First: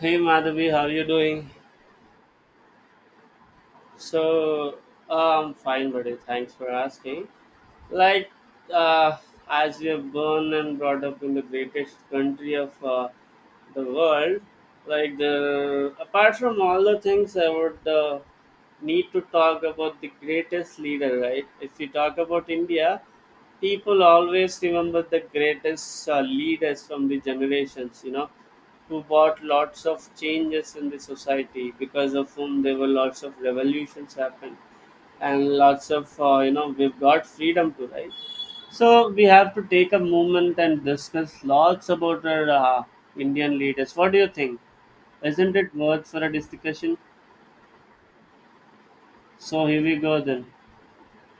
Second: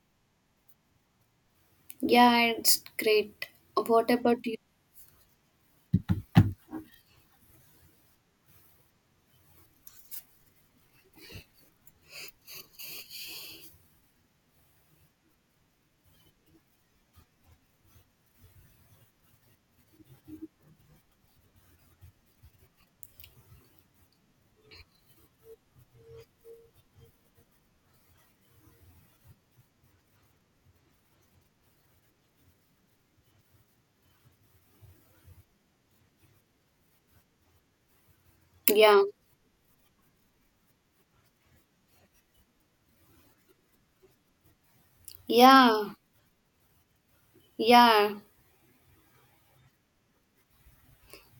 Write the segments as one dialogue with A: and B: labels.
A: Hey Madhavi, how are you doing?
B: Yeah, it's great. What about you?
A: So I'm fine, buddy. Thanks for asking. Like, uh, as we are born and brought up in the greatest country of the world, like the apart from all the things, I would need to talk about the greatest leader, right? If you talk about India, people always remember the greatest leaders from the generations, you know, who brought lots of changes in the society because of whom there were lots of revolutions happened and lots of we've got freedom to, right? So
B: Yeah,
A: we have to take a moment and discuss lots about our indian leaders. What do you think? Isn't it
B: yeah,
A: worth for a discussion?
B: yeah.
A: So here we go then.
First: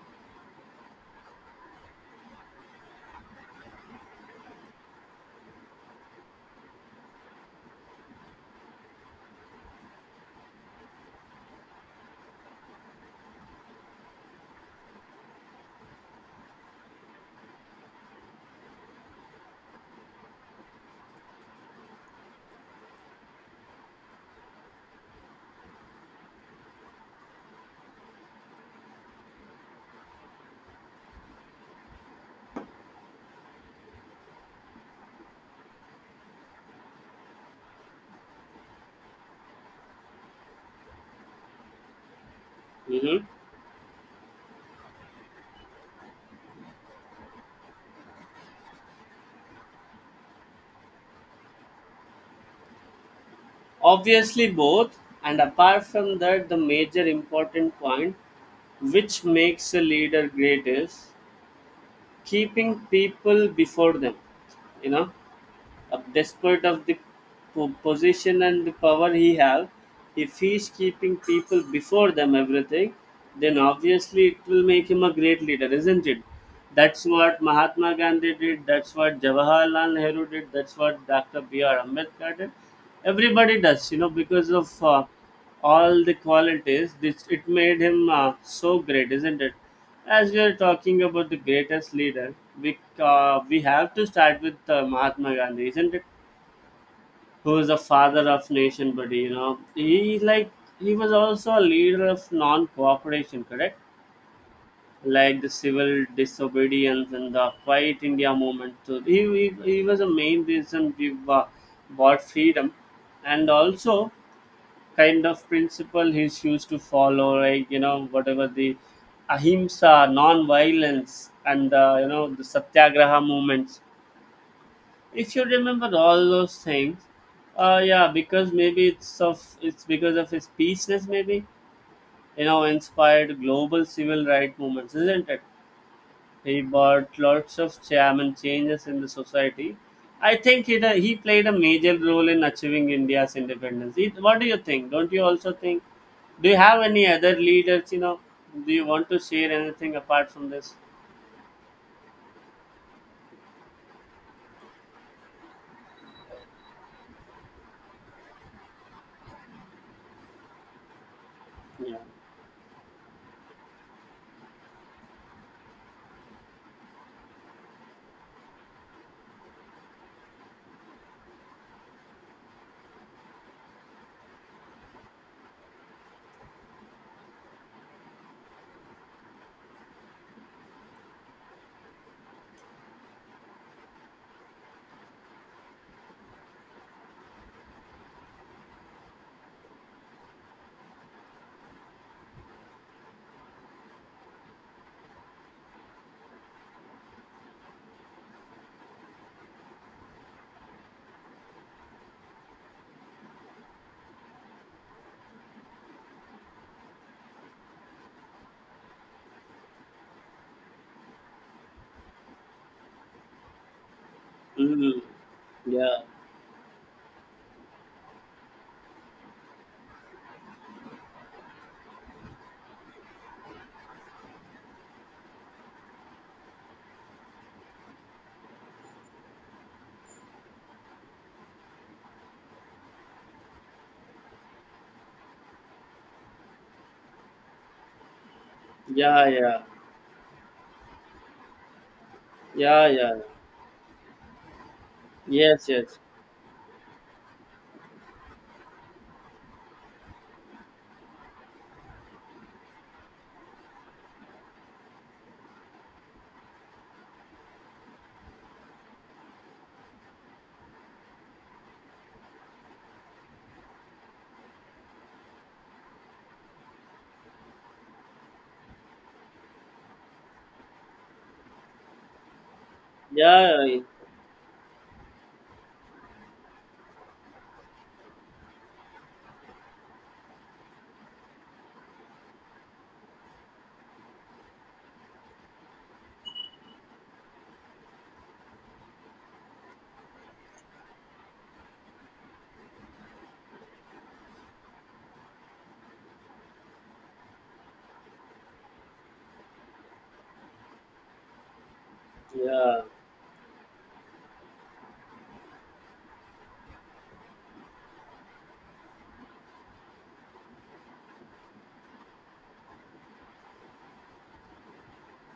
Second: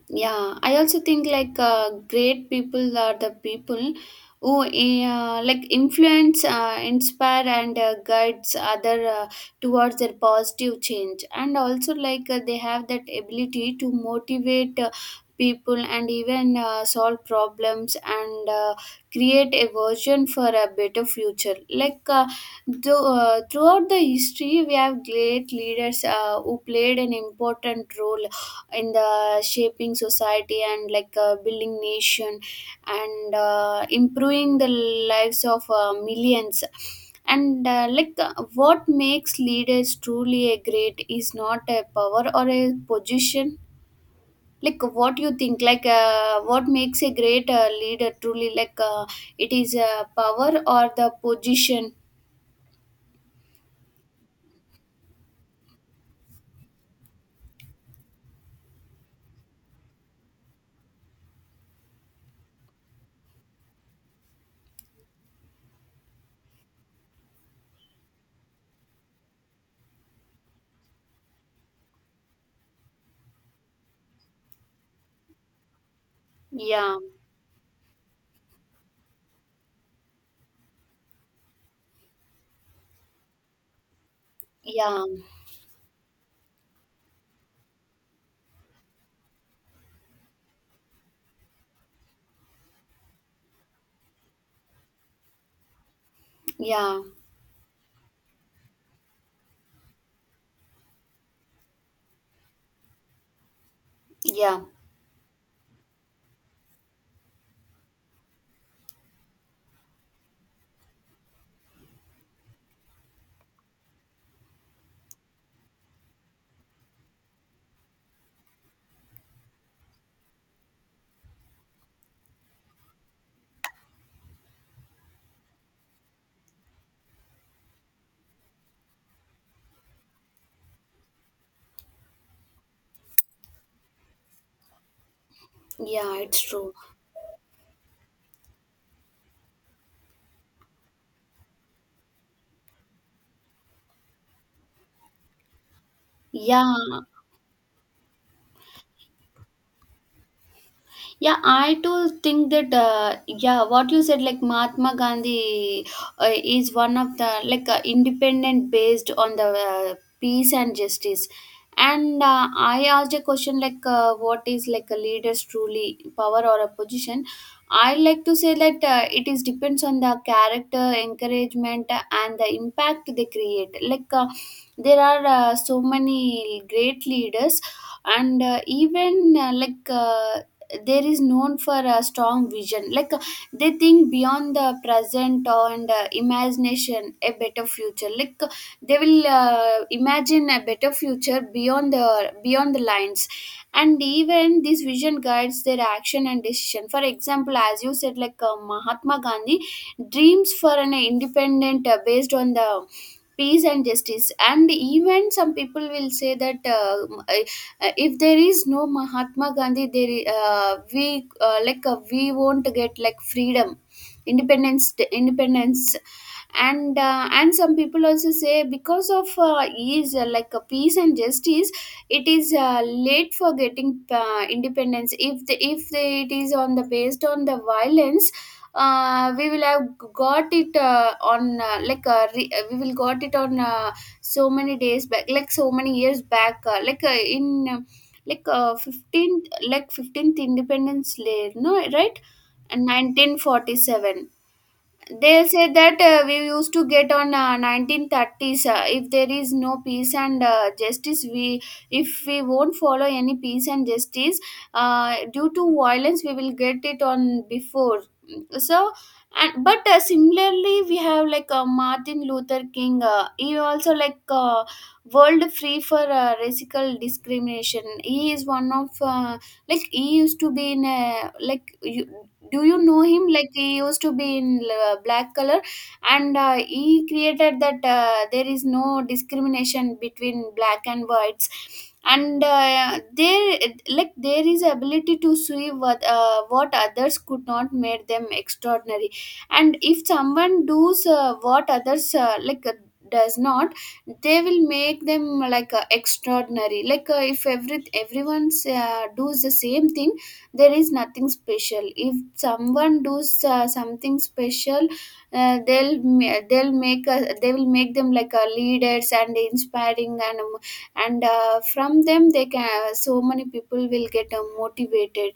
B: Yeah, I also think like great people are the people who like influence, inspire and guides other towards their positive change, and also like they have that ability to motivate people, and even solve problems and create a version for a better future like throughout the history we have great leaders who played an important role in the shaping society, and like building nation and improving the lives of millions and like what makes leaders truly a great is not a power or a
A: Hmm.
B: position. Like, what you think like what makes a great leader truly like it is a power or the position?
A: Obviously, both, and apart from that, the major important point which makes a leader great is keeping people before them. You know, despite of the position and the power he have, if he is keeping people before them everything, then obviously it will make him a great leader, isn't it?
B: Yeah,
A: That's what Mahatma Gandhi did. That's what Jawaharlal Nehru did. That's what Dr. B.R. Ambedkar did. Everybody does, you know, because of
B: yeah,
A: all the qualities. This it made him so great, isn't it? As we are talking about the greatest leader, we have to start with Mahatma Gandhi, isn't it?
B: yeah,
A: Who is the father of nation, buddy? You know, he like he was also a leader of non-cooperation, correct?
B: yeah.
A: Like the civil disobedience and the Quiet India movement. So he was a main reason we bought freedom, and also kind of principle he's used to follow, like you know whatever the ahimsa, non-violence, and you know the satyagraha movements. If you remember all those things, yeah, because maybe it's of it's because of his peaceness, maybe you know inspired global civil rights movements, isn't it?
B: Yeah, it's
A: He
B: true.
A: brought lots of charm and changes in the society. I think it, he played a major role in achieving India's independence. It, what do you think? Don't you also think? Do you
B: Yeah.
A: have any other leaders? You know, do you want to share anything apart from this?
B: Yeah, I too think that, yeah, what you said, like Mahatma Gandhi is one of the, like, independent based on the peace and justice.
A: Yeah.
B: And I asked a question like, what is like a leader's truly power or a position? I like to say that it is depends on the character, encouragement, and the impact they create. Like, there are so many great leaders, and even like there is known for a strong vision. Like they think beyond the present, and imagination a better future. Like they will imagine a better future beyond the lines. And even this vision guides their action and decision. For example, as you said, like Mahatma Gandhi dreams for an independent based on the peace and justice. And even some people will say that if there is no Mahatma Gandhi there, we like we won't get like freedom, independence.
A: Mm-hmm.
B: Independence.
A: Yeah.
B: And and some people also say because of ease, like a peace and justice, it is late for getting independence. If the, it is on the based on the violence, we will have got it on like we will got it on so many days back, like so many years back, like in like
A: Yeah.
B: 15th,
A: Yeah.
B: like 15th independence day, no right?
A: Yeah.
B: And
A: Yeah.
B: 1947, they
A: Yes.
B: say
A: Yes.
B: that we used to get on 1930s. If there is no peace and justice we, if we won't follow any peace and justice, due to violence we will get it on before. So. And but similarly we have like Martin Luther King. He also like world free for racial discrimination. He is one of like, he used to be in a like you, do you know him? Like
A: Yeah.
B: he
A: I-
B: used to be in black color. And he created that there is no discrimination between black and whites. And there, like there is ability to see what others could not made them extraordinary. And if someone does what others like does not, they will make them like extraordinary. Like if everyone's does the same thing, there is nothing special. If
A: Yeah.
B: someone does something special, they'll make a, they will make them like leaders and inspiring, and from them they can, so many people will get motivated.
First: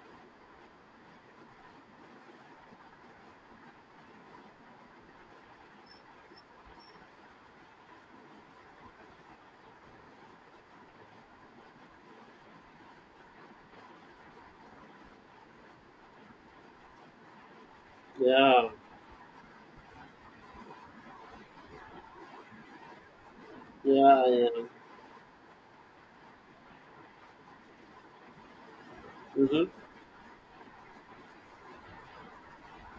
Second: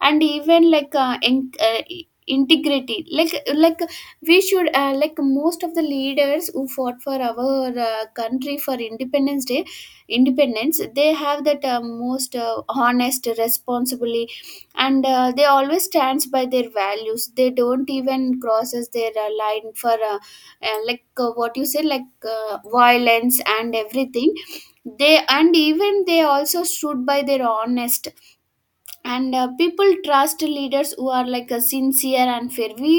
B: And even like in, integrity, like we should like most of the leaders who fought for our country for independence day, independence. They have that most honest responsibly, and they always stands by their values. They don't even
A: Yeah.
B: crosses their line for like what you say like violence and
A: Yeah.
B: everything.
A: Yeah.
B: They, and even they also stood by their honest. And
A: Mm-hmm.
B: people trust leaders who are like sincere and fair. we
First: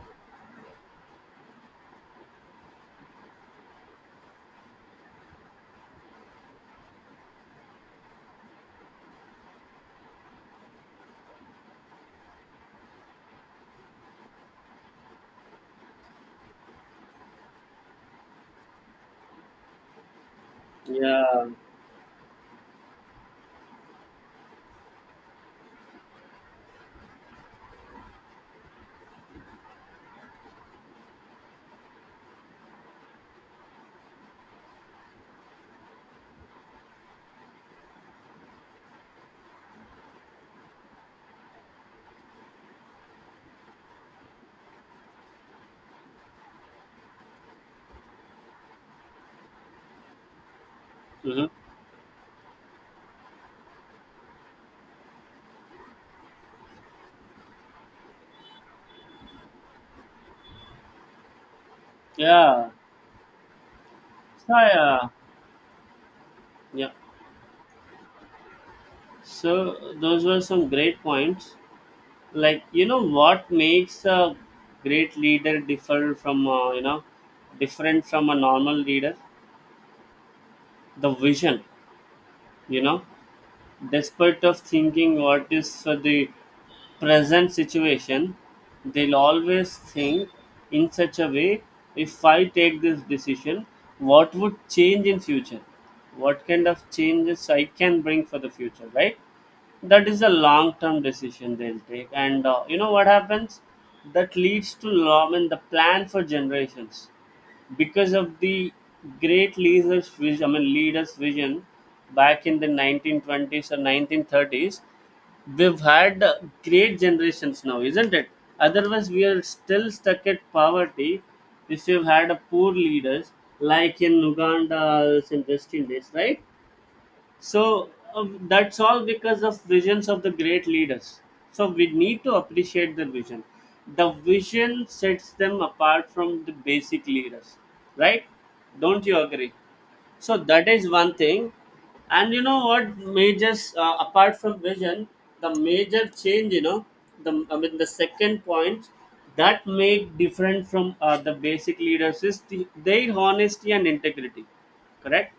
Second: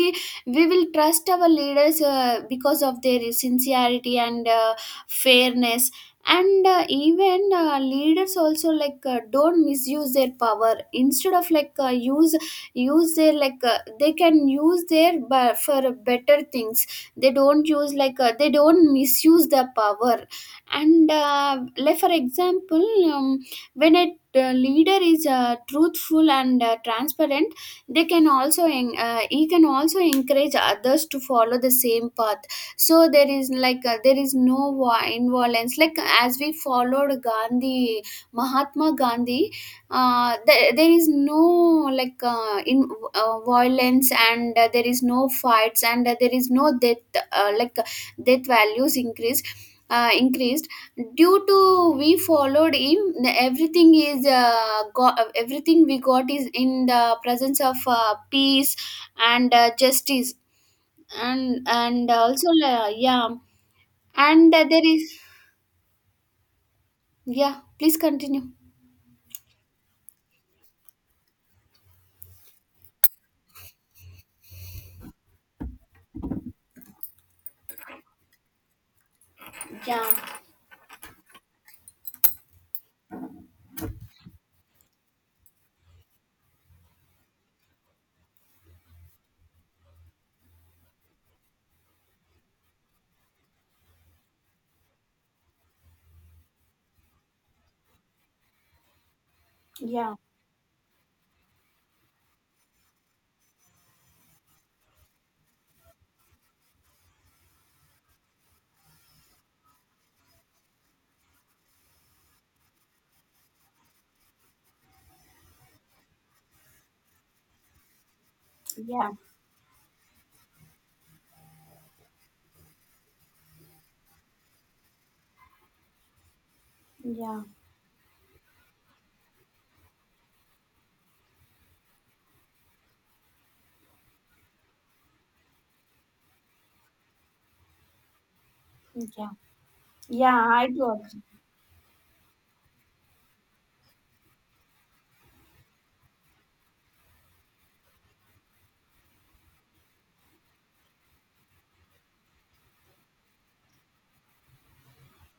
B: we will trust our leaders because of their sincerity and fairness. And even leaders also like don't misuse their power, instead of like use their, like they can use their but for better things. They don't use like they don't misuse the power. And
A: Yeah.
B: like for example um, when I, the leader is truthful and transparent, they can also he can also encourage others to follow the same path. So there is like there is no involence, like as we followed Gandhi, Mahatma Gandhi. There, there is no like in violence, and there is no fights, and there is no death like death values increase. Increase due
A: Mm-hmm.
B: to, we followed him. Everything is got, everything we got is in the presence of peace and justice. And also
A: Yeah.
B: yeah.
A: So,
B: And there
A: yeah.
B: is,
A: Yeah.
B: yeah please continue.
A: So those were some great points. Like you know what makes a great leader differ from different from a normal leader?
B: Yeah,
A: The vision. You know despite of thinking what is for the present situation, they'll always think in such a way, if I take this decision, what would change in future? What kind of changes I can bring for the future, right? That
B: yeah,
A: is a long term decision they'll take and you know what happens, that leads to long and the plan for generations because of the great leaders vision, I mean leaders vision back in the 1920s or 1930s. We've had great generations now, isn't it? Otherwise
B: yeah,
A: we are still stuck at poverty if we've had a poor leaders like in uganda as in west indies, right?
B: yeah,
A: So that's all because of visions of the great leaders. So we need to appreciate the vision. The vision sets them apart from the basic leaders, right? Don't you
B: yeah,
A: agree? So
B: yeah. I
A: that
B: do
A: is one
B: agree.
A: thing. And you know what majors apart from vision, the major change, you know, the I mean the second point that make different from the basic leaders is the, their honesty and integrity, correct?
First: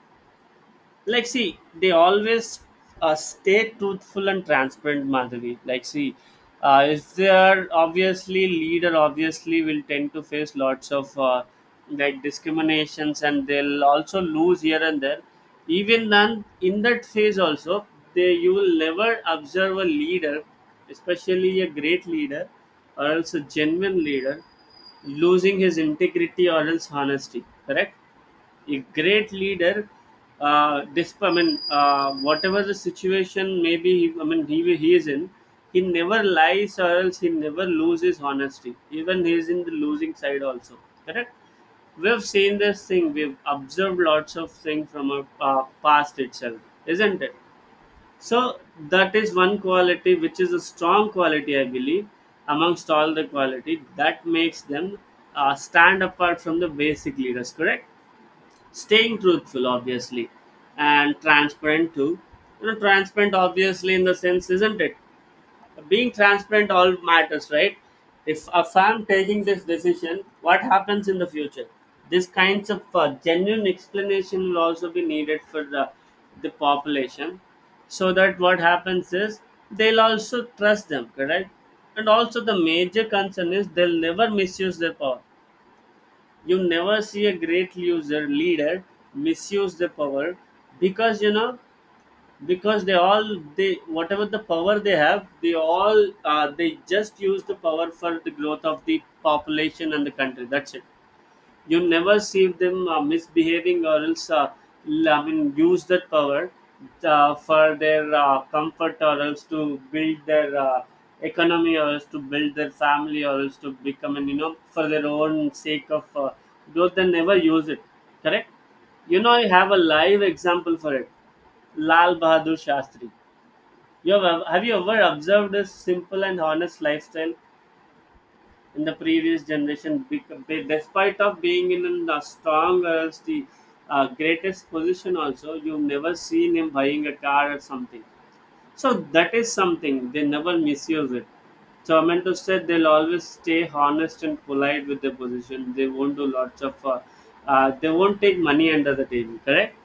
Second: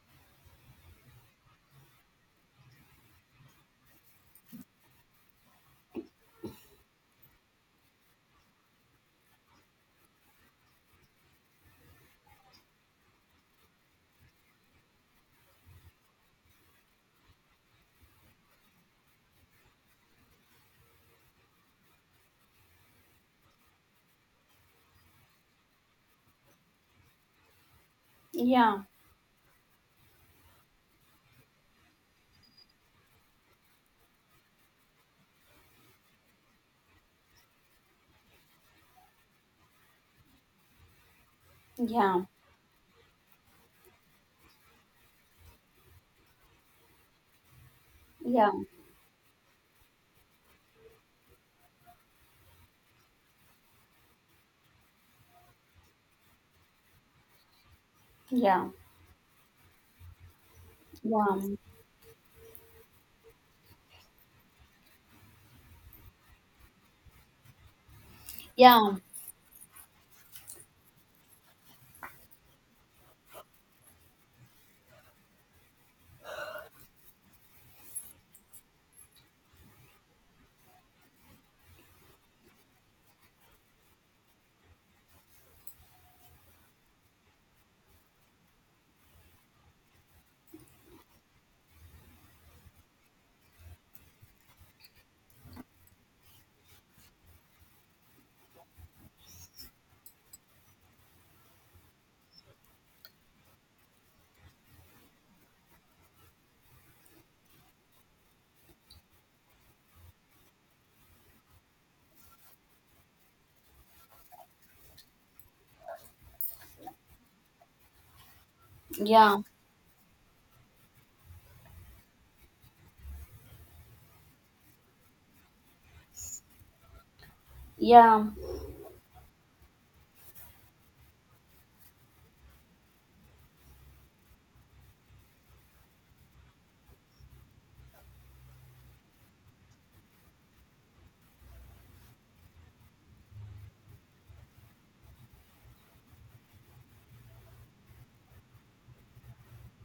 A: Like see they always stay truthful and transparent, madhavi. Like see if they are obviously leader obviously will tend to face lots of like discriminations, and they'll also lose here and there. Even then in that phase also, they you will never observe a leader, especially a great leader or else a genuine leader, losing his integrity or else honesty, correct? A
B: Yeah,
A: great leader I mean, whatever the situation may be, I mean, he is in, he never lies or else he never loses honesty. Even he is in the losing side also. Correct?
B: yeah,
A: We've seen this thing. We've observed lots of things from our past itself, isn't it?
B: yeah,
A: So that is one quality, which is a strong quality, I believe, amongst all the quality that makes them stand apart from the basic leaders. Correct?
B: yeah,
A: Staying truthful obviously and
B: yeah,
A: transparent too. You know transparent obviously in the sense, isn't it? Being transparent all matters, right? If
B: yeah,
A: I'm taking this decision, what happens in the future? These kinds of genuine explanation will also be needed for the population. So that what happens is they'll also trust them, correct? And also the major concern is they'll never misuse their power. You never see a great user leader misuse the power, because you know because they all they whatever the power they have they all they just use the power for the growth of the population and the country, that's it. You never see them misbehaving or else I mean use that power for their comfort or else to build their economy or else to build their family or else to become, and you know for their own sake of growth they never use it, correct? You know I have a live example for it. Lal Bahadur Shastri. Have you ever observed his simple and honest lifestyle
B: yeah,
A: in the previous generation? Despite of being in the strongest the greatest position also, you've never seen him buying a car or something. So that is something they never misuse it. So I meant to say they'll always stay honest and polite with their position. They won't do lots of they won't take money under the table, correct?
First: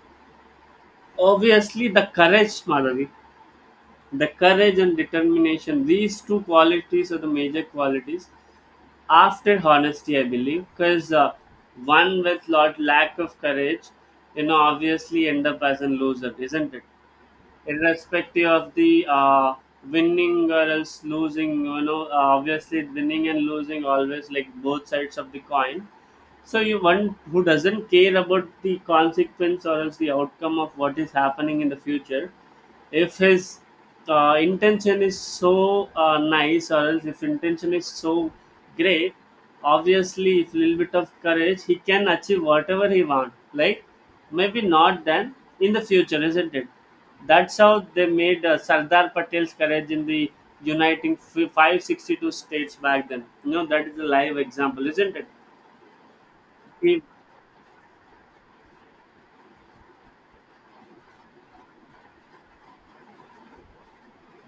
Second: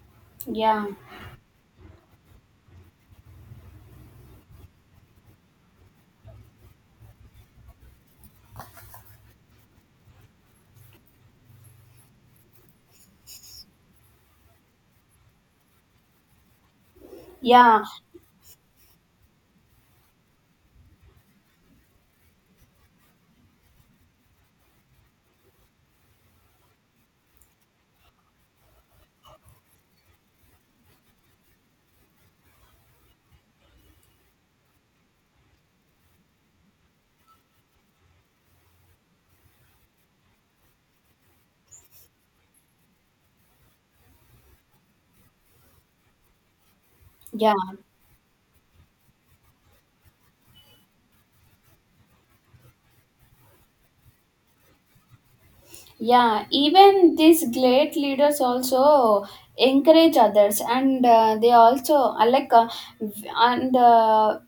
B: yeah, yeah,
A: Obviously the courage, madhavi, the courage and determination, these two qualities are the major qualities after honesty, I believe, because one with lot lack of courage, you know, obviously end up as a loser, isn't it?
B: yeah,
A: Irrespective of the winning or else losing, you know, obviously winning and losing always like both sides of the coin. So you one who doesn't care about the consequence or else the outcome of what is happening in the future, if his intention is so nice or else if intention is so great, obviously if little bit of courage he can achieve whatever he want, like maybe not then in the future, isn't it?
B: yeah.
A: That's how they made sardar patel's courage in the uniting 562 states back then, you know, that is a live example, isn't it?
B: Yeah,
A: He-
B: even these great leaders also encourage others. And they also like and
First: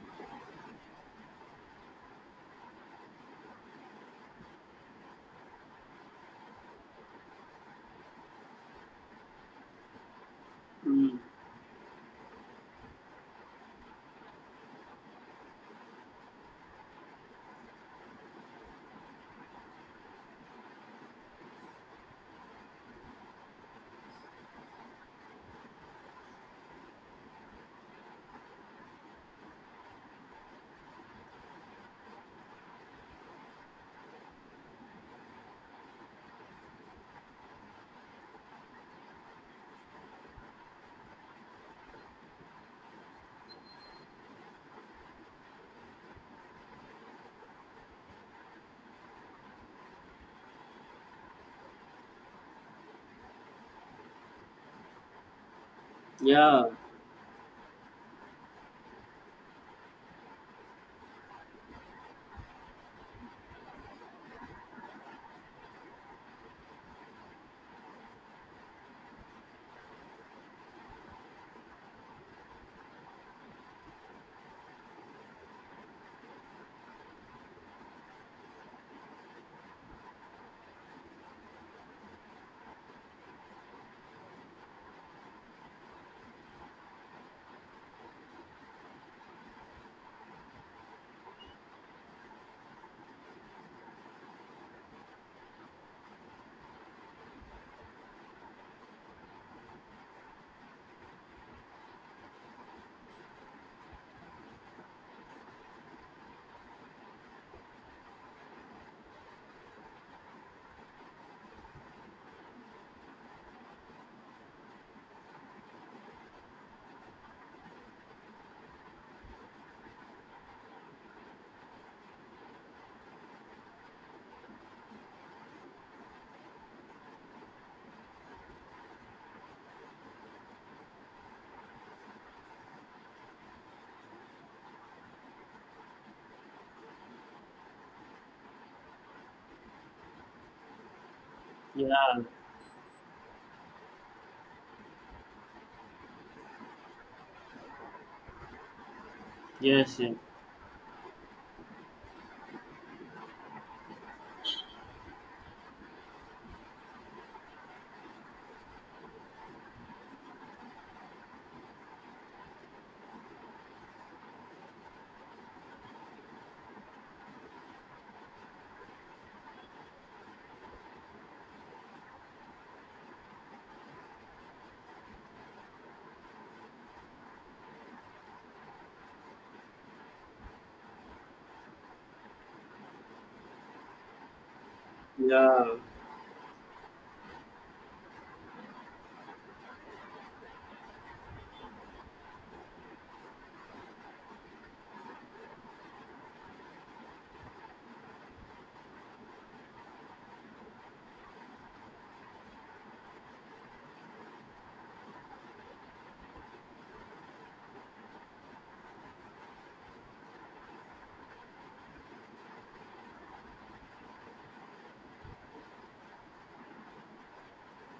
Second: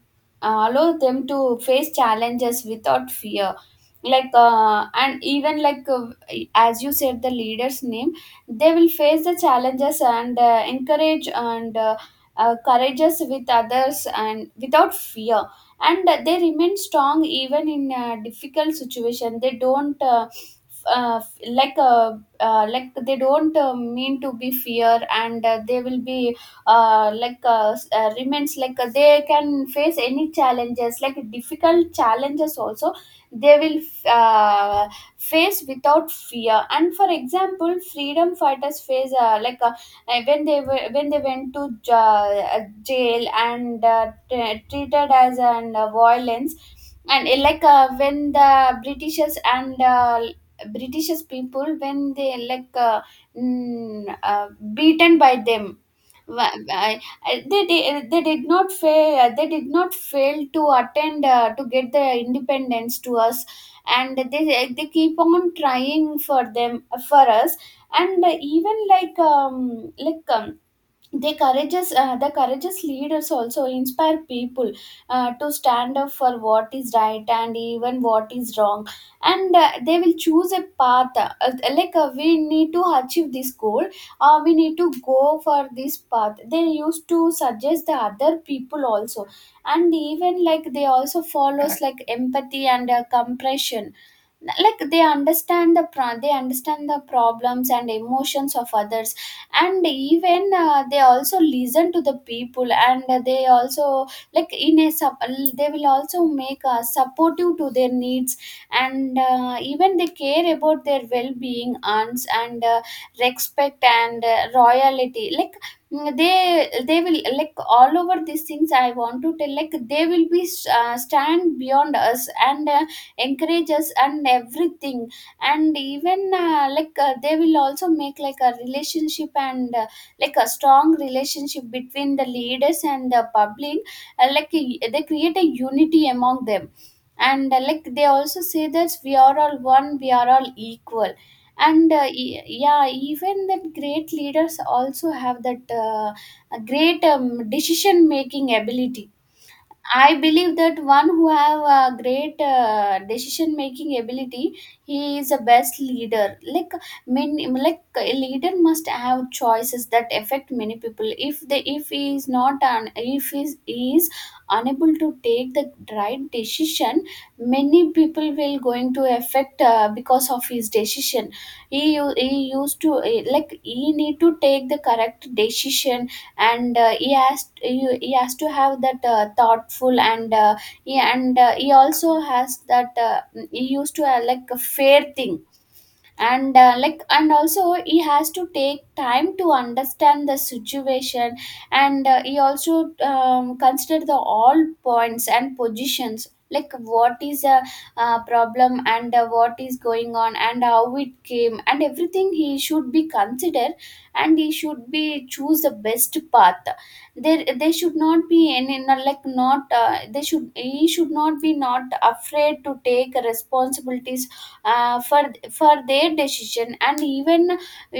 B: allow them to face challenges without fear. Like and even, like as you said the leader's name, they will face the challenges and
A: Mm.
B: encourage and courageous with others and without fear. And they remain strong even in a difficult situation. They don't uh, like they don't mean to be fear. And they will be like remains, like they can face any challenges, like difficult challenges also. They will uh, face without fear. And for example, freedom fighters face like when they were, when they went to jail and treated as an violence. And like when the britishers, and British people, when they like mm, uh, beaten by them. Wha-
A: Yeah.
B: I- they did not fail. They did not fail to attend to get their independence to us, and they keep on trying for them for us. And even like the courageous leaders also inspire people to stand up for what is right and even what is wrong. And they will choose a path, like we need to achieve this goal. We need to go for this path, they used to suggest the other people also. And even like they also follows like empathy and compassion. Like they understand the they understand the problems and emotions of others. And even they also listen to the people, and they also like in a sub, they will also make supportive to their needs. And even they care about their well-being and respect and royalty. Like they will like, all over these things I want to tell, like they will be stand beyond us and encourage us and everything. And even like they will also make like a relationship and like a strong relationship between the leaders and the public. Like they create a unity among them. And like they also say that we are all one, we are all equal. And
A: Yeah.
B: yeah, even that great leaders also have that great decision making ability.
A: Yes. Yeah.
B: I believe that one who have a great decision making ability, he is the best leader. Like many, like a leader must have choices that affect many people. If they, if he is not an, if he is, he is unable to take the right decision, many people will going to affect because of his decision. He used to, like, he need to take the correct decision, and he has to have that thoughtful, and he also has that he used to have like a fair thing,
A: Yeah.
B: and like, and also he has to take time to understand the situation, and he also consider the all points and positions, like what is a problem, and what is going on and how it came, and everything he should be considered, and he should be choose the best path. There should not be any, not like, not they should he should not be not afraid to take responsibilities for their decision, and even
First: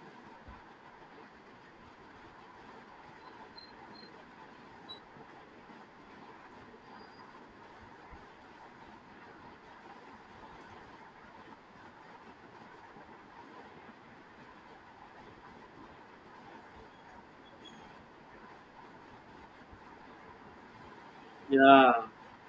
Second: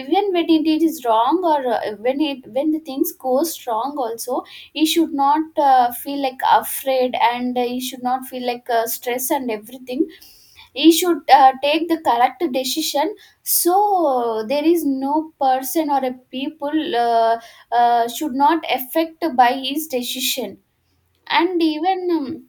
B: when it is wrong, or when it when the things goes wrong also, he should not feel like afraid, and he should not feel like stress and everything. He should take the correct decision, so there is no person or a people should not affect by his decision. And
A: Yeah.
B: even,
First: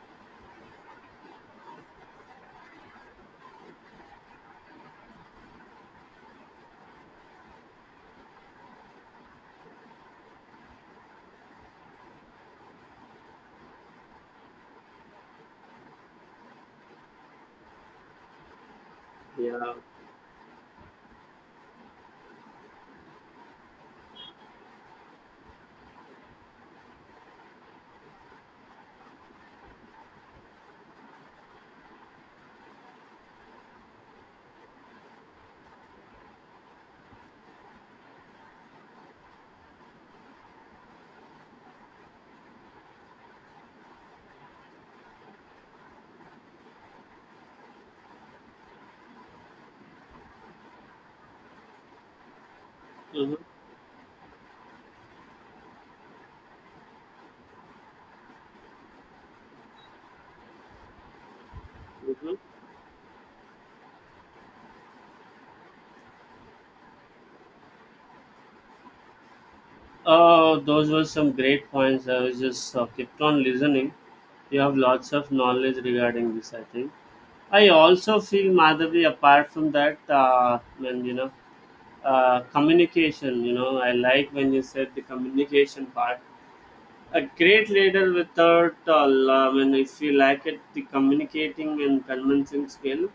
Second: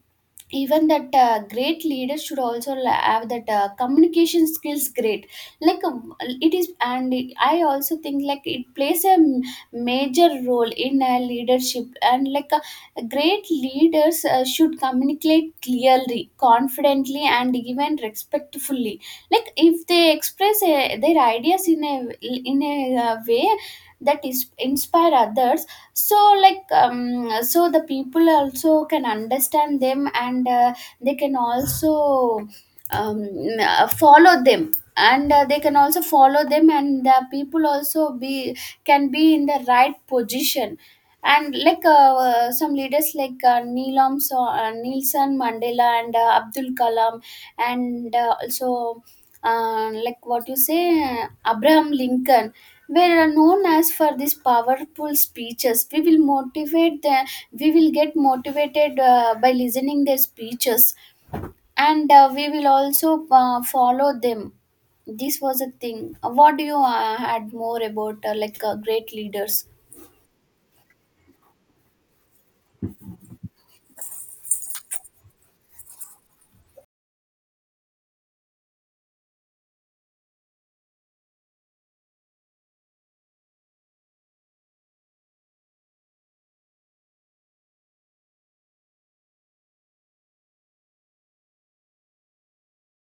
B: even that great leaders should also have that communication skills great. Like, it is, and I also think like it plays a major role in leadership, and like great leaders should communicate clearly, confidently, and even respectfully. Like,
A: Yeah.
B: if they express their ideas in a way that is inspire others, so like, so the people also can understand them, and they can also um, follow them, and they can also follow them, and the people also be can be in the right position. And like some leaders, like Nelson Mandela and Abdul Kalam, and also like what you say, Abraham Lincoln, were
A: Hmm.
B: known as for these powerful speeches. We will get motivated by listening their speeches, and
A: Mhm.
B: we will also follow them. This was a thing. What do you had more about like great leaders?
A: Those were some great points. I was just kept on listening. You have lots of knowledge regarding this, I think. I also feel Madhavi, apart from that, when you know, communication, you know, I like when you said the communication part. A great leader without, I mean, if you lack it, the communicating and convincing skill,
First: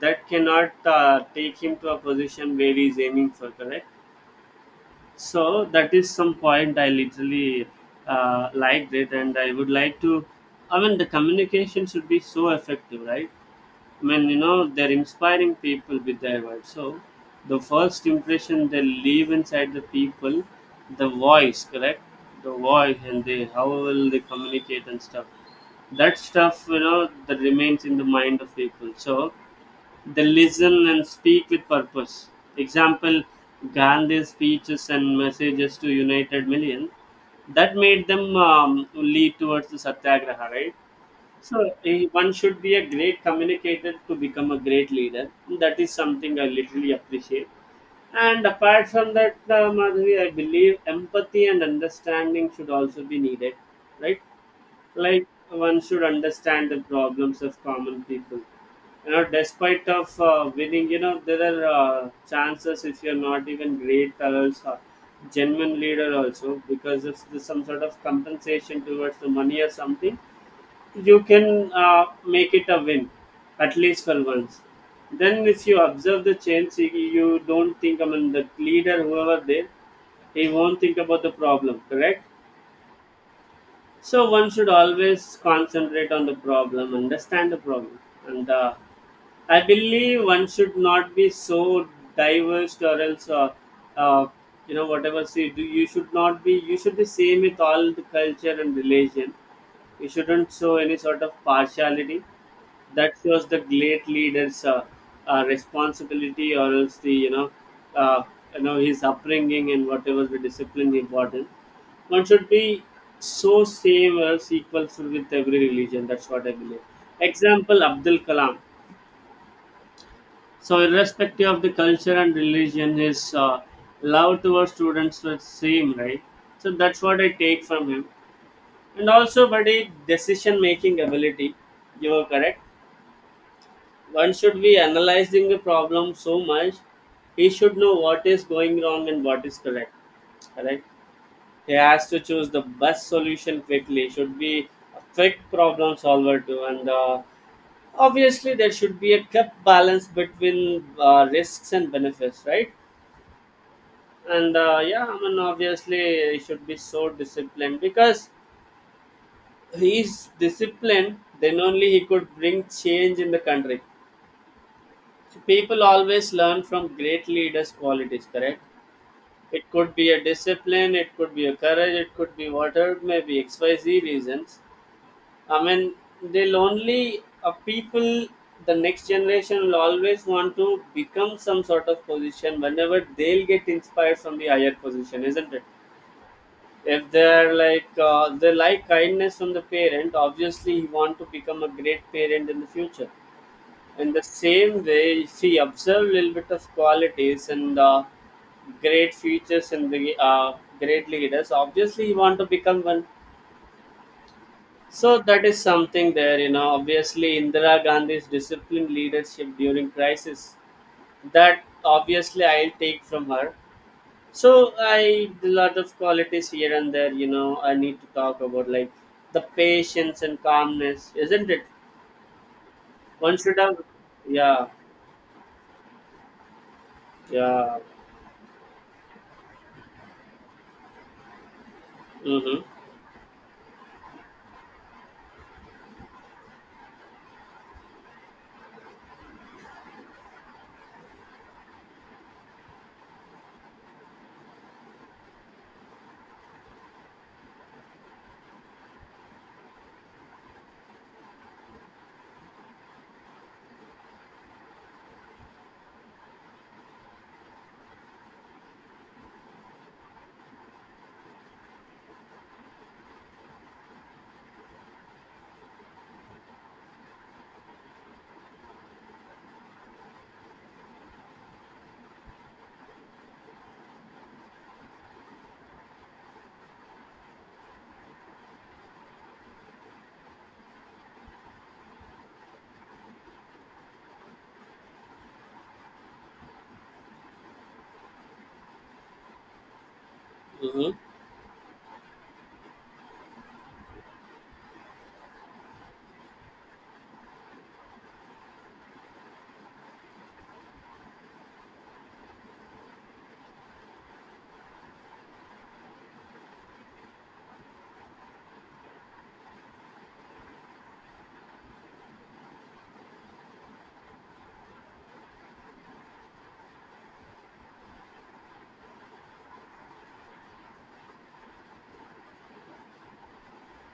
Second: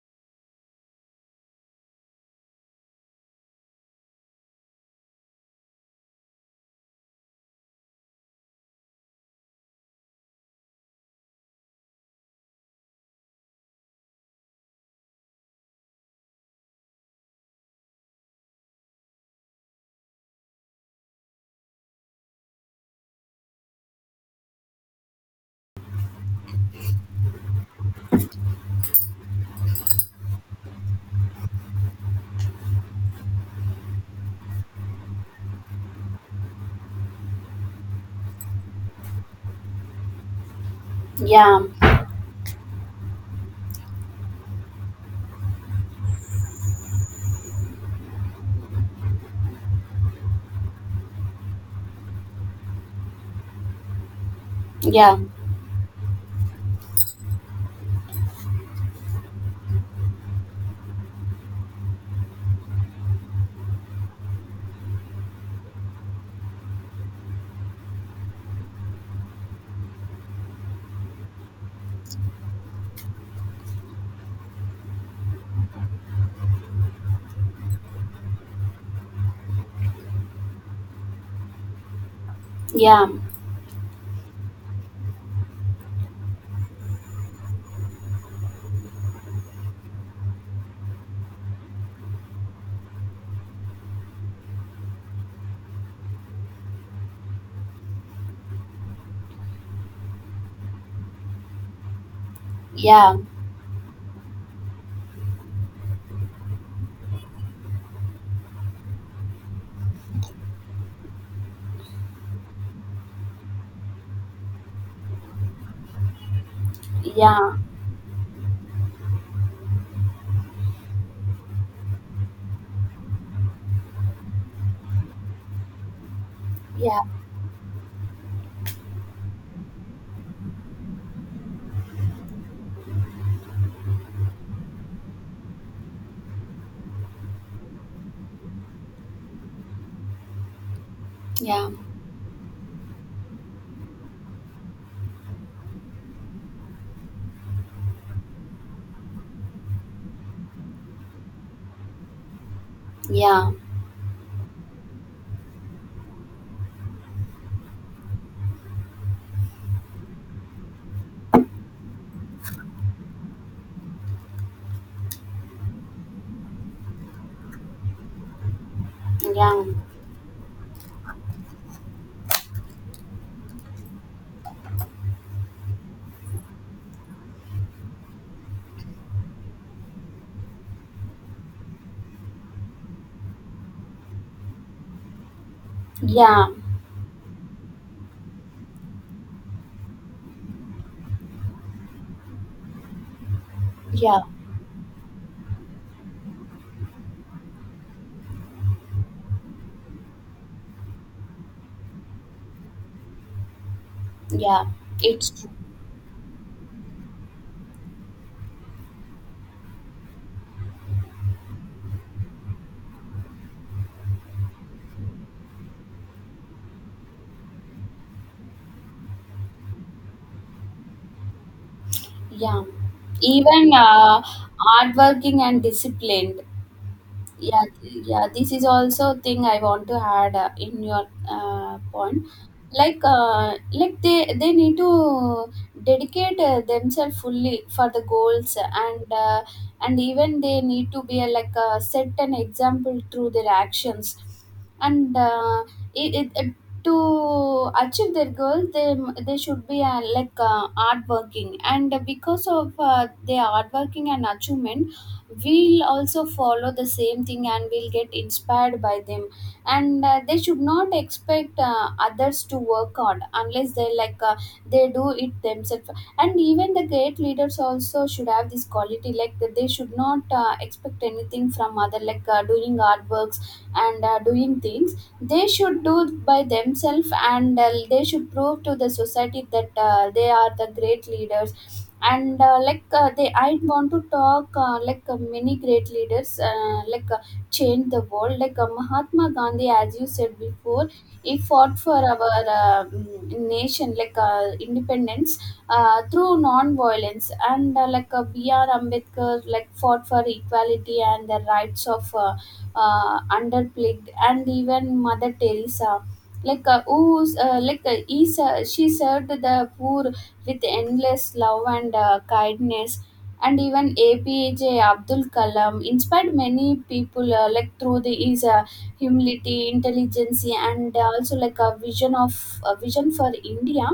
A: that cannot take him to a position where he's aiming for, correct? So that is some point I literally liked it, and I would like to. I mean, the communication should be so effective, right? I mean, you know, they're inspiring people with their words. So the first impression they leave inside the people, the voice, correct? The voice and they how will they communicate and stuff. That stuff, you know, that remains in the mind of people. So they listen and speak with purpose. Example Gandhi's speeches and messages to united millions that made them lead towards the satyagraha, right?
B: Yeah,
A: So one should be a great communicator to become a great leader. That is something I literally appreciate. And apart from that, Madhavi, I believe empathy and understanding should also be needed, right?
B: yeah,
A: Like one should understand the problems of common people, you know, despite of winning, you know, there are chances if you're not even great adults or genuine leader also, because if there's some sort of compensation towards the money or something, you can make it a win at least for once. Then if you observe the change, you don't think, I mean the leader whoever there, he won't think about the problem, correct?
B: yeah,
A: So one should always concentrate on the problem, understand the problem, and I believe one should not be so diverse, or else, uh, you know, whatever. See, do you should not be. You should be same with all the culture and religion. You shouldn't show any sort of partiality. That
B: yeah,
A: was the great leader's responsibility, or else the uh, his upbringing and whatever the discipline he brought in. One should be so same, or else equal, with every religion. That's what I believe.
B: yeah,
A: Example, Abdul Kalam. So irrespective of the culture and religion, his love towards students was same, right? So
B: yeah,
A: that's what I take from him. And also, buddy, decision making ability, you are correct. One should be analyzing the problem so much, he should know what is going wrong and what is correct. Correct?
B: yeah,
A: He has to choose the best solution quickly. Should be a quick problem solver too, and obviously there should be a kept balance between risks and benefits, right?
B: yeah,
A: And yeah, I mean obviously he should be so disciplined because he is disciplined. Then only he could bring change in the country. People always learn from great leaders' qualities, correct?
B: yeah,
A: It could be a discipline, it could be a courage, it could be whatever it may be, XYZ reasons. I mean, they'll only, people, the next generation will always want to become some sort of position whenever they'll get inspired from the higher position, isn't it?
B: yeah,
A: If they're like, they like kindness from the parent. Obviously, he want to become a great parent in the future. In
B: yeah.
A: the same way, she observed little bit of qualities and great features in the great leaders. Obviously, you want to become one.
B: Yeah,
A: So that
B: it's
A: is something there. Obviously, Indira Gandhi's disciplined leadership during crisis, that obviously I'll take from her. So I a lot of qualities here and there, I need to talk about, like, the patience and calmness, isn't it?
B: yeah.
A: One should
B: Even
A: have, yeah,
B: hardworking and disciplined, yeah,
A: yeah,
B: yeah, this is also thing I want to add in your point.
A: mm-hmm.
B: Like like they need to dedicate themselves fully for the goals, and uh, and even they need to be like set an example through their actions, and it, it, it- to achieve their goals, they should be like hardworking, and because of their hardworking and achievement, we'll also follow the same thing, and we'll get inspired by them. And they should not expect others to work hard unless they, like they do it themselves. And even the great leaders also should have this quality, like that they should not expect anything from other, like doing artworks, and doing things. They should do by themselves, and they should prove to the society that they are the great leaders. And like they I want to talk like many great leaders like change the world, like Mahatma Gandhi, as you said before.
A: Mm-hmm.
B: He fought for our nation, like independence, through non-violence. And like BR Ambedkar, like, fought for equality and the rights of underplicked, and even Mother Teresa. Like who's like she served the poor with endless love and kindness, and even APJ Abdul Kalam inspired many people like through the his humility, intelligence, and also like a vision for India.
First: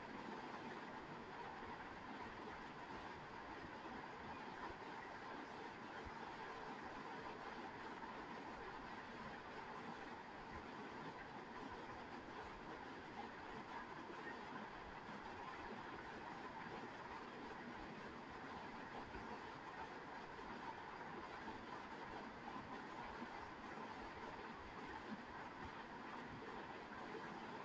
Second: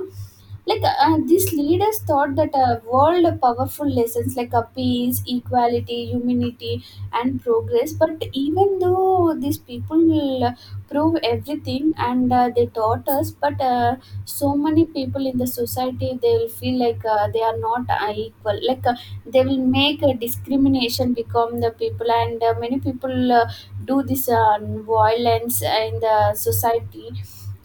B: Like these leaders thought that world powerful lessons, like peace, equality, humanity, and progress. But even though these people will prove everything and they taught us, but so many people in the society, they will feel like they are not equal. Like they will make a discrimination become the people, and many people do this violence in the society.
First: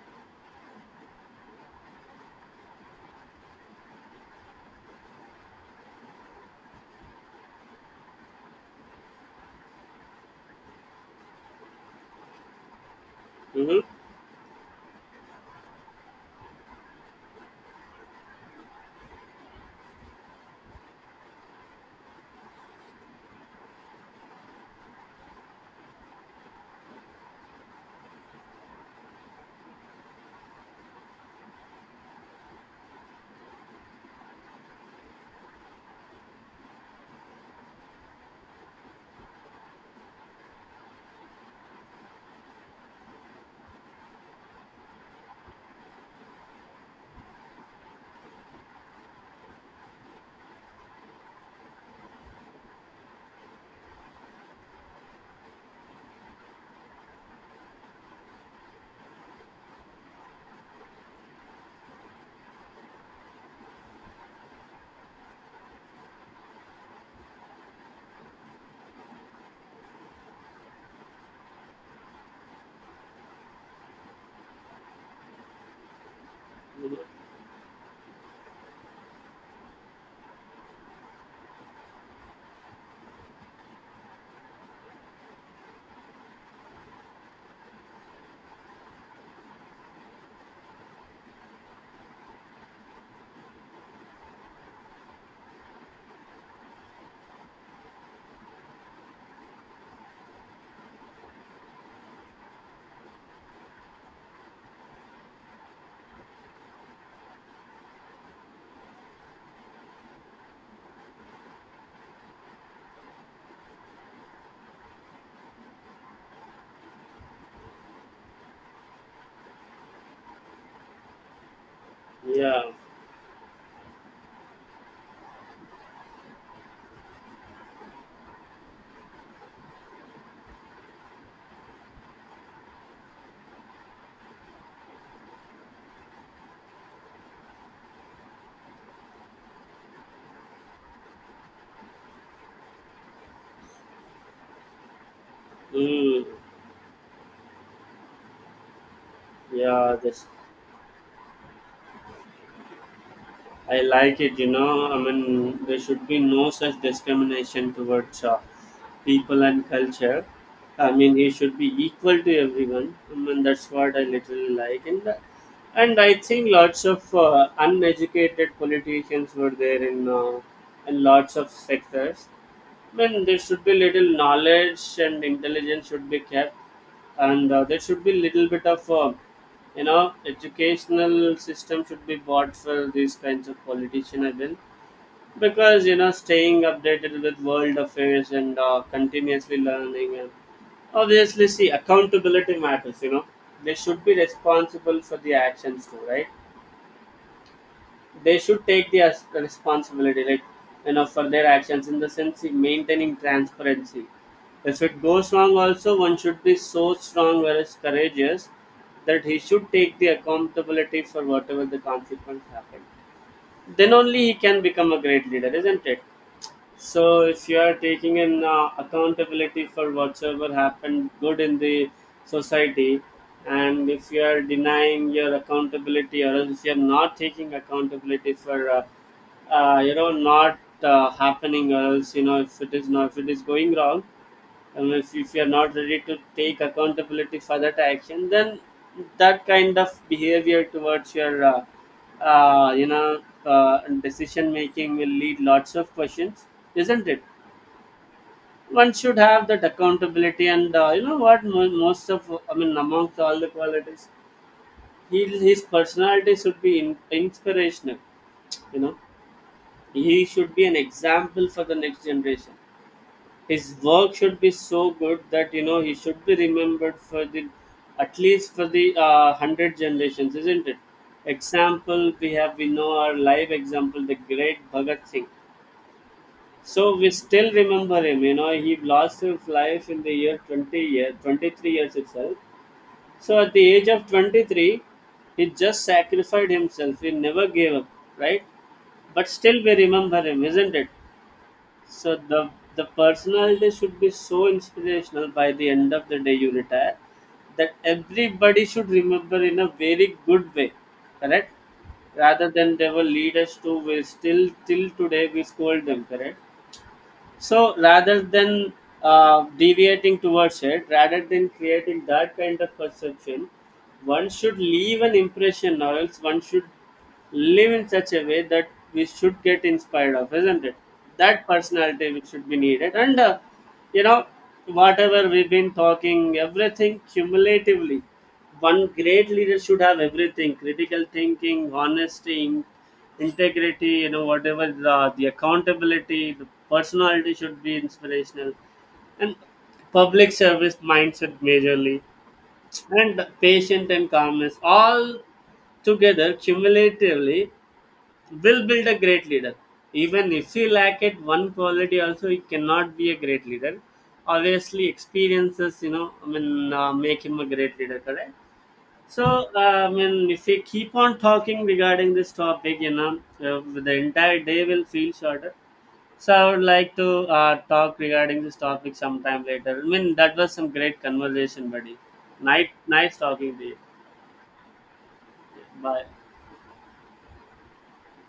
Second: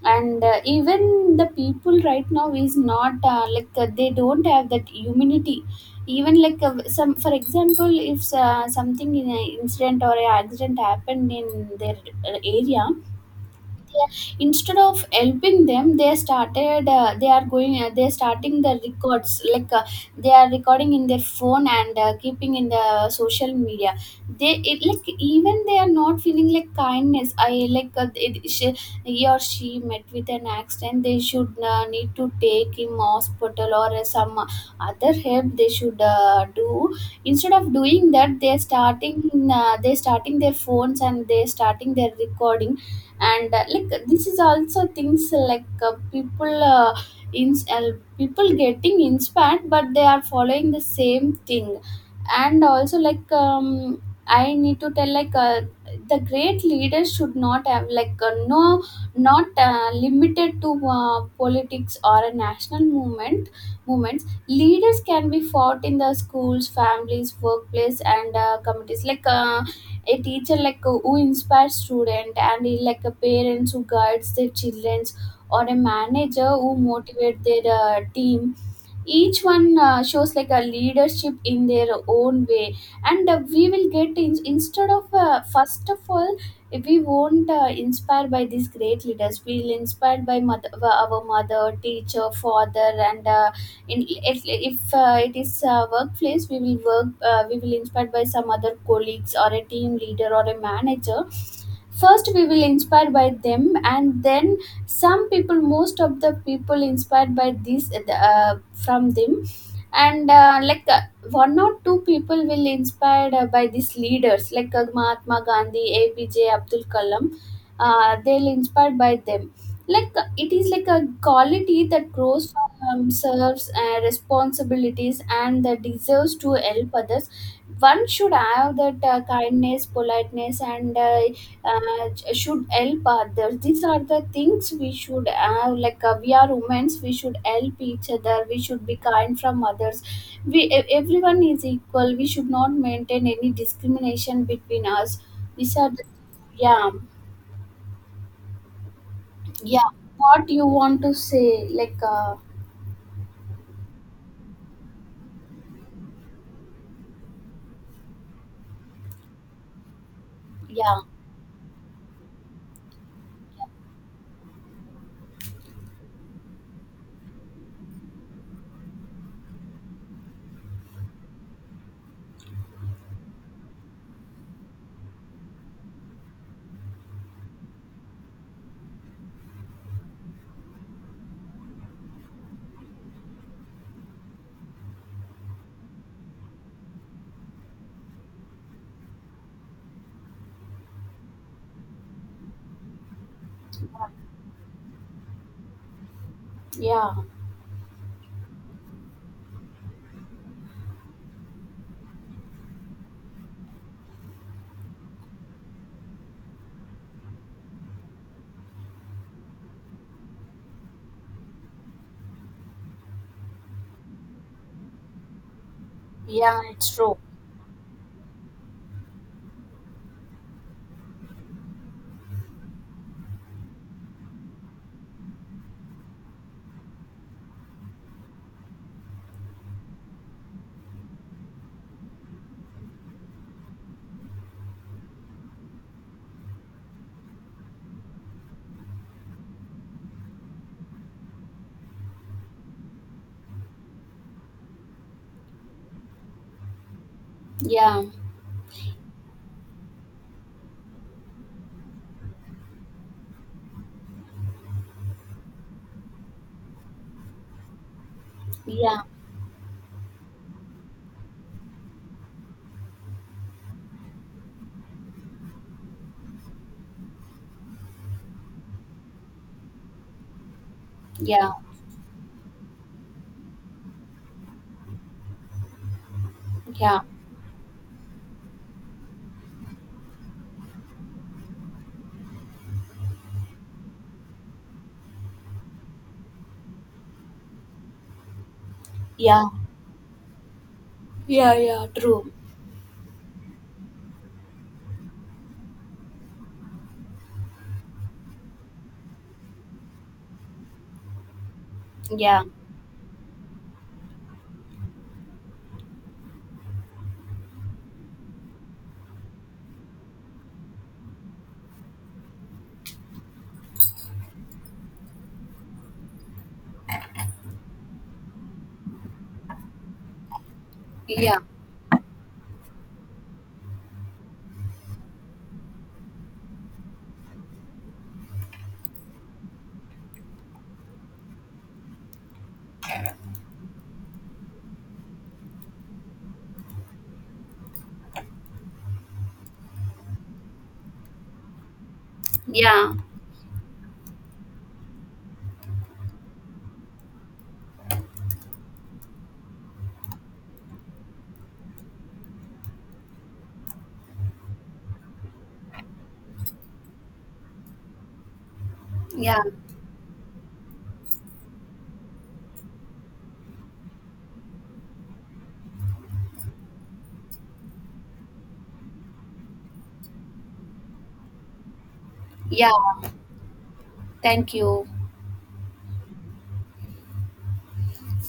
B: And even the people right now is not like they don't have that humanity. Even, like some, for example, if something in an incident or an accident happened in their area,
A: Mm-hmm.
B: they, instead of helping them, they started they are going they are starting the records, like they are recording in their phone and keeping in the social media. Like, even they are not feeling like kindness. I like it, she, He or she met with an accident, they should need to take him hospital, or some other help they should do. Instead of doing that, they're starting their phones and they're starting their recording. And like, this is also things like people in people getting inspired, but they are following the same thing. And also, like I need to tell, like the great leaders should not have, like no, not limited to politics or a national movement. Movements, leaders can be fought in the schools, families, workplace, and communities, like a teacher, like who inspires student, and like a parents who guides their children, or a manager who
A: Mm-hmm.
B: motivates their team. Each one shows like a leadership in their own way. And we will get in, instead of first of all, we won't inspired by these great leaders, we'll inspired by our mother, teacher, father, and in, if it is a workplace, we will inspired by some other colleagues, or a team leader or a manager. First we will inspire by them, and then some people, most of the people inspired by these from them. And like one or two people will inspired by these leaders, like Mahatma Gandhi, APJ Abdul Kalam, they'll inspired by them. Like it is like a quality that grows
A: Yeah.
B: from serves responsibilities and that deserves to help others. One should have that kindness, politeness, and should help others. These are the things we should have. Like we are women, we should help each other. We should be kind from others. Everyone is equal. We should not maintain any discrimination between us. These are the.
A: Mm.
B: Yeah, yeah.
A: Yeah. This,
B: What you want to say? Like
A: I like it. I mean, there should be no such discrimination towards people and culture. I
B: yeah,
A: mean, it should be equal to everyone. I mean, that's what I literally like. And that, and I think lots of uneducated politicians were there in lots of sectors. Then there should be little knowledge and intelligence should be kept, and there should be little bit of educational system should be bought for these kinds of politician. I will. Because staying updated with world affairs and continuously learning and obviously, see, accountability matters. They should be responsible for the actions too, right?
B: yeah,
A: They should take the responsibility, like, for their actions, in the sense, in maintaining transparency. If it goes wrong also, one should be so strong, whereas courageous, that he should take the accountability for whatever the consequence happened. Then only he can become a great leader, isn't it?
B: yeah. It's true.
A: So, if you are taking an accountability for whatsoever happened good in the society, and if you are denying your accountability, or else if you are not taking accountability for, not happening, or else if it is going wrong, unless if you're not ready to take accountability for that action, then that kind of behavior towards your, decision making will lead lots of questions, isn't it?
B: Yeah,
A: One should have that accountability, and you know what? Most of, I mean, amongst all the qualities, his personality should be inspirational. You know,
B: yeah,
A: he should be an example for the next generation. His work should be so good that he should be remembered, for the at least for the hundred generations, isn't it?
B: yeah,
A: Example, we know our live example, the great Bhagat Singh. So
B: yeah,
A: we still remember him. You know he lost his life in the year 23 years itself. So at the age of 23, he just sacrificed himself. He never gave up, right? But
B: yeah,
A: still we remember him, isn't it?
B: yeah, yeah.
A: So
B: True.
A: the personality should be so inspirational by the end of the day you retire, that everybody should remember in a very good way, correct?
B: Yeah,
A: Rather than they were leaders to, we still till today we scold them, correct? So rather than deviating towards it, rather than creating that kind of perception, one should leave an impression, or else one should live in such a way that we should get inspired of, isn't it?
B: yeah,
A: That personality which should be needed, and you know whatever we've been talking everything cumulatively, one great leader should have everything: critical thinking, honesty, integrity. Whatever the accountability, the personality should be inspirational, and public service mindset majorly,
B: yeah,
A: and patient and calmness. All together, cumulatively, will build a great leader. Even if he lack it one quality, also he cannot be a great leader. Obviously, experiences, I mean, make him a great leader. Correct. So,
B: yeah,
A: I mean, if we keep on talking regarding this topic, the entire day will feel shorter. So, I would like to talk regarding this topic sometime later. I mean, that was some great conversation, buddy. Night,
B: yeah.
A: nice talking to you.
B: Thank you.
A: Bye.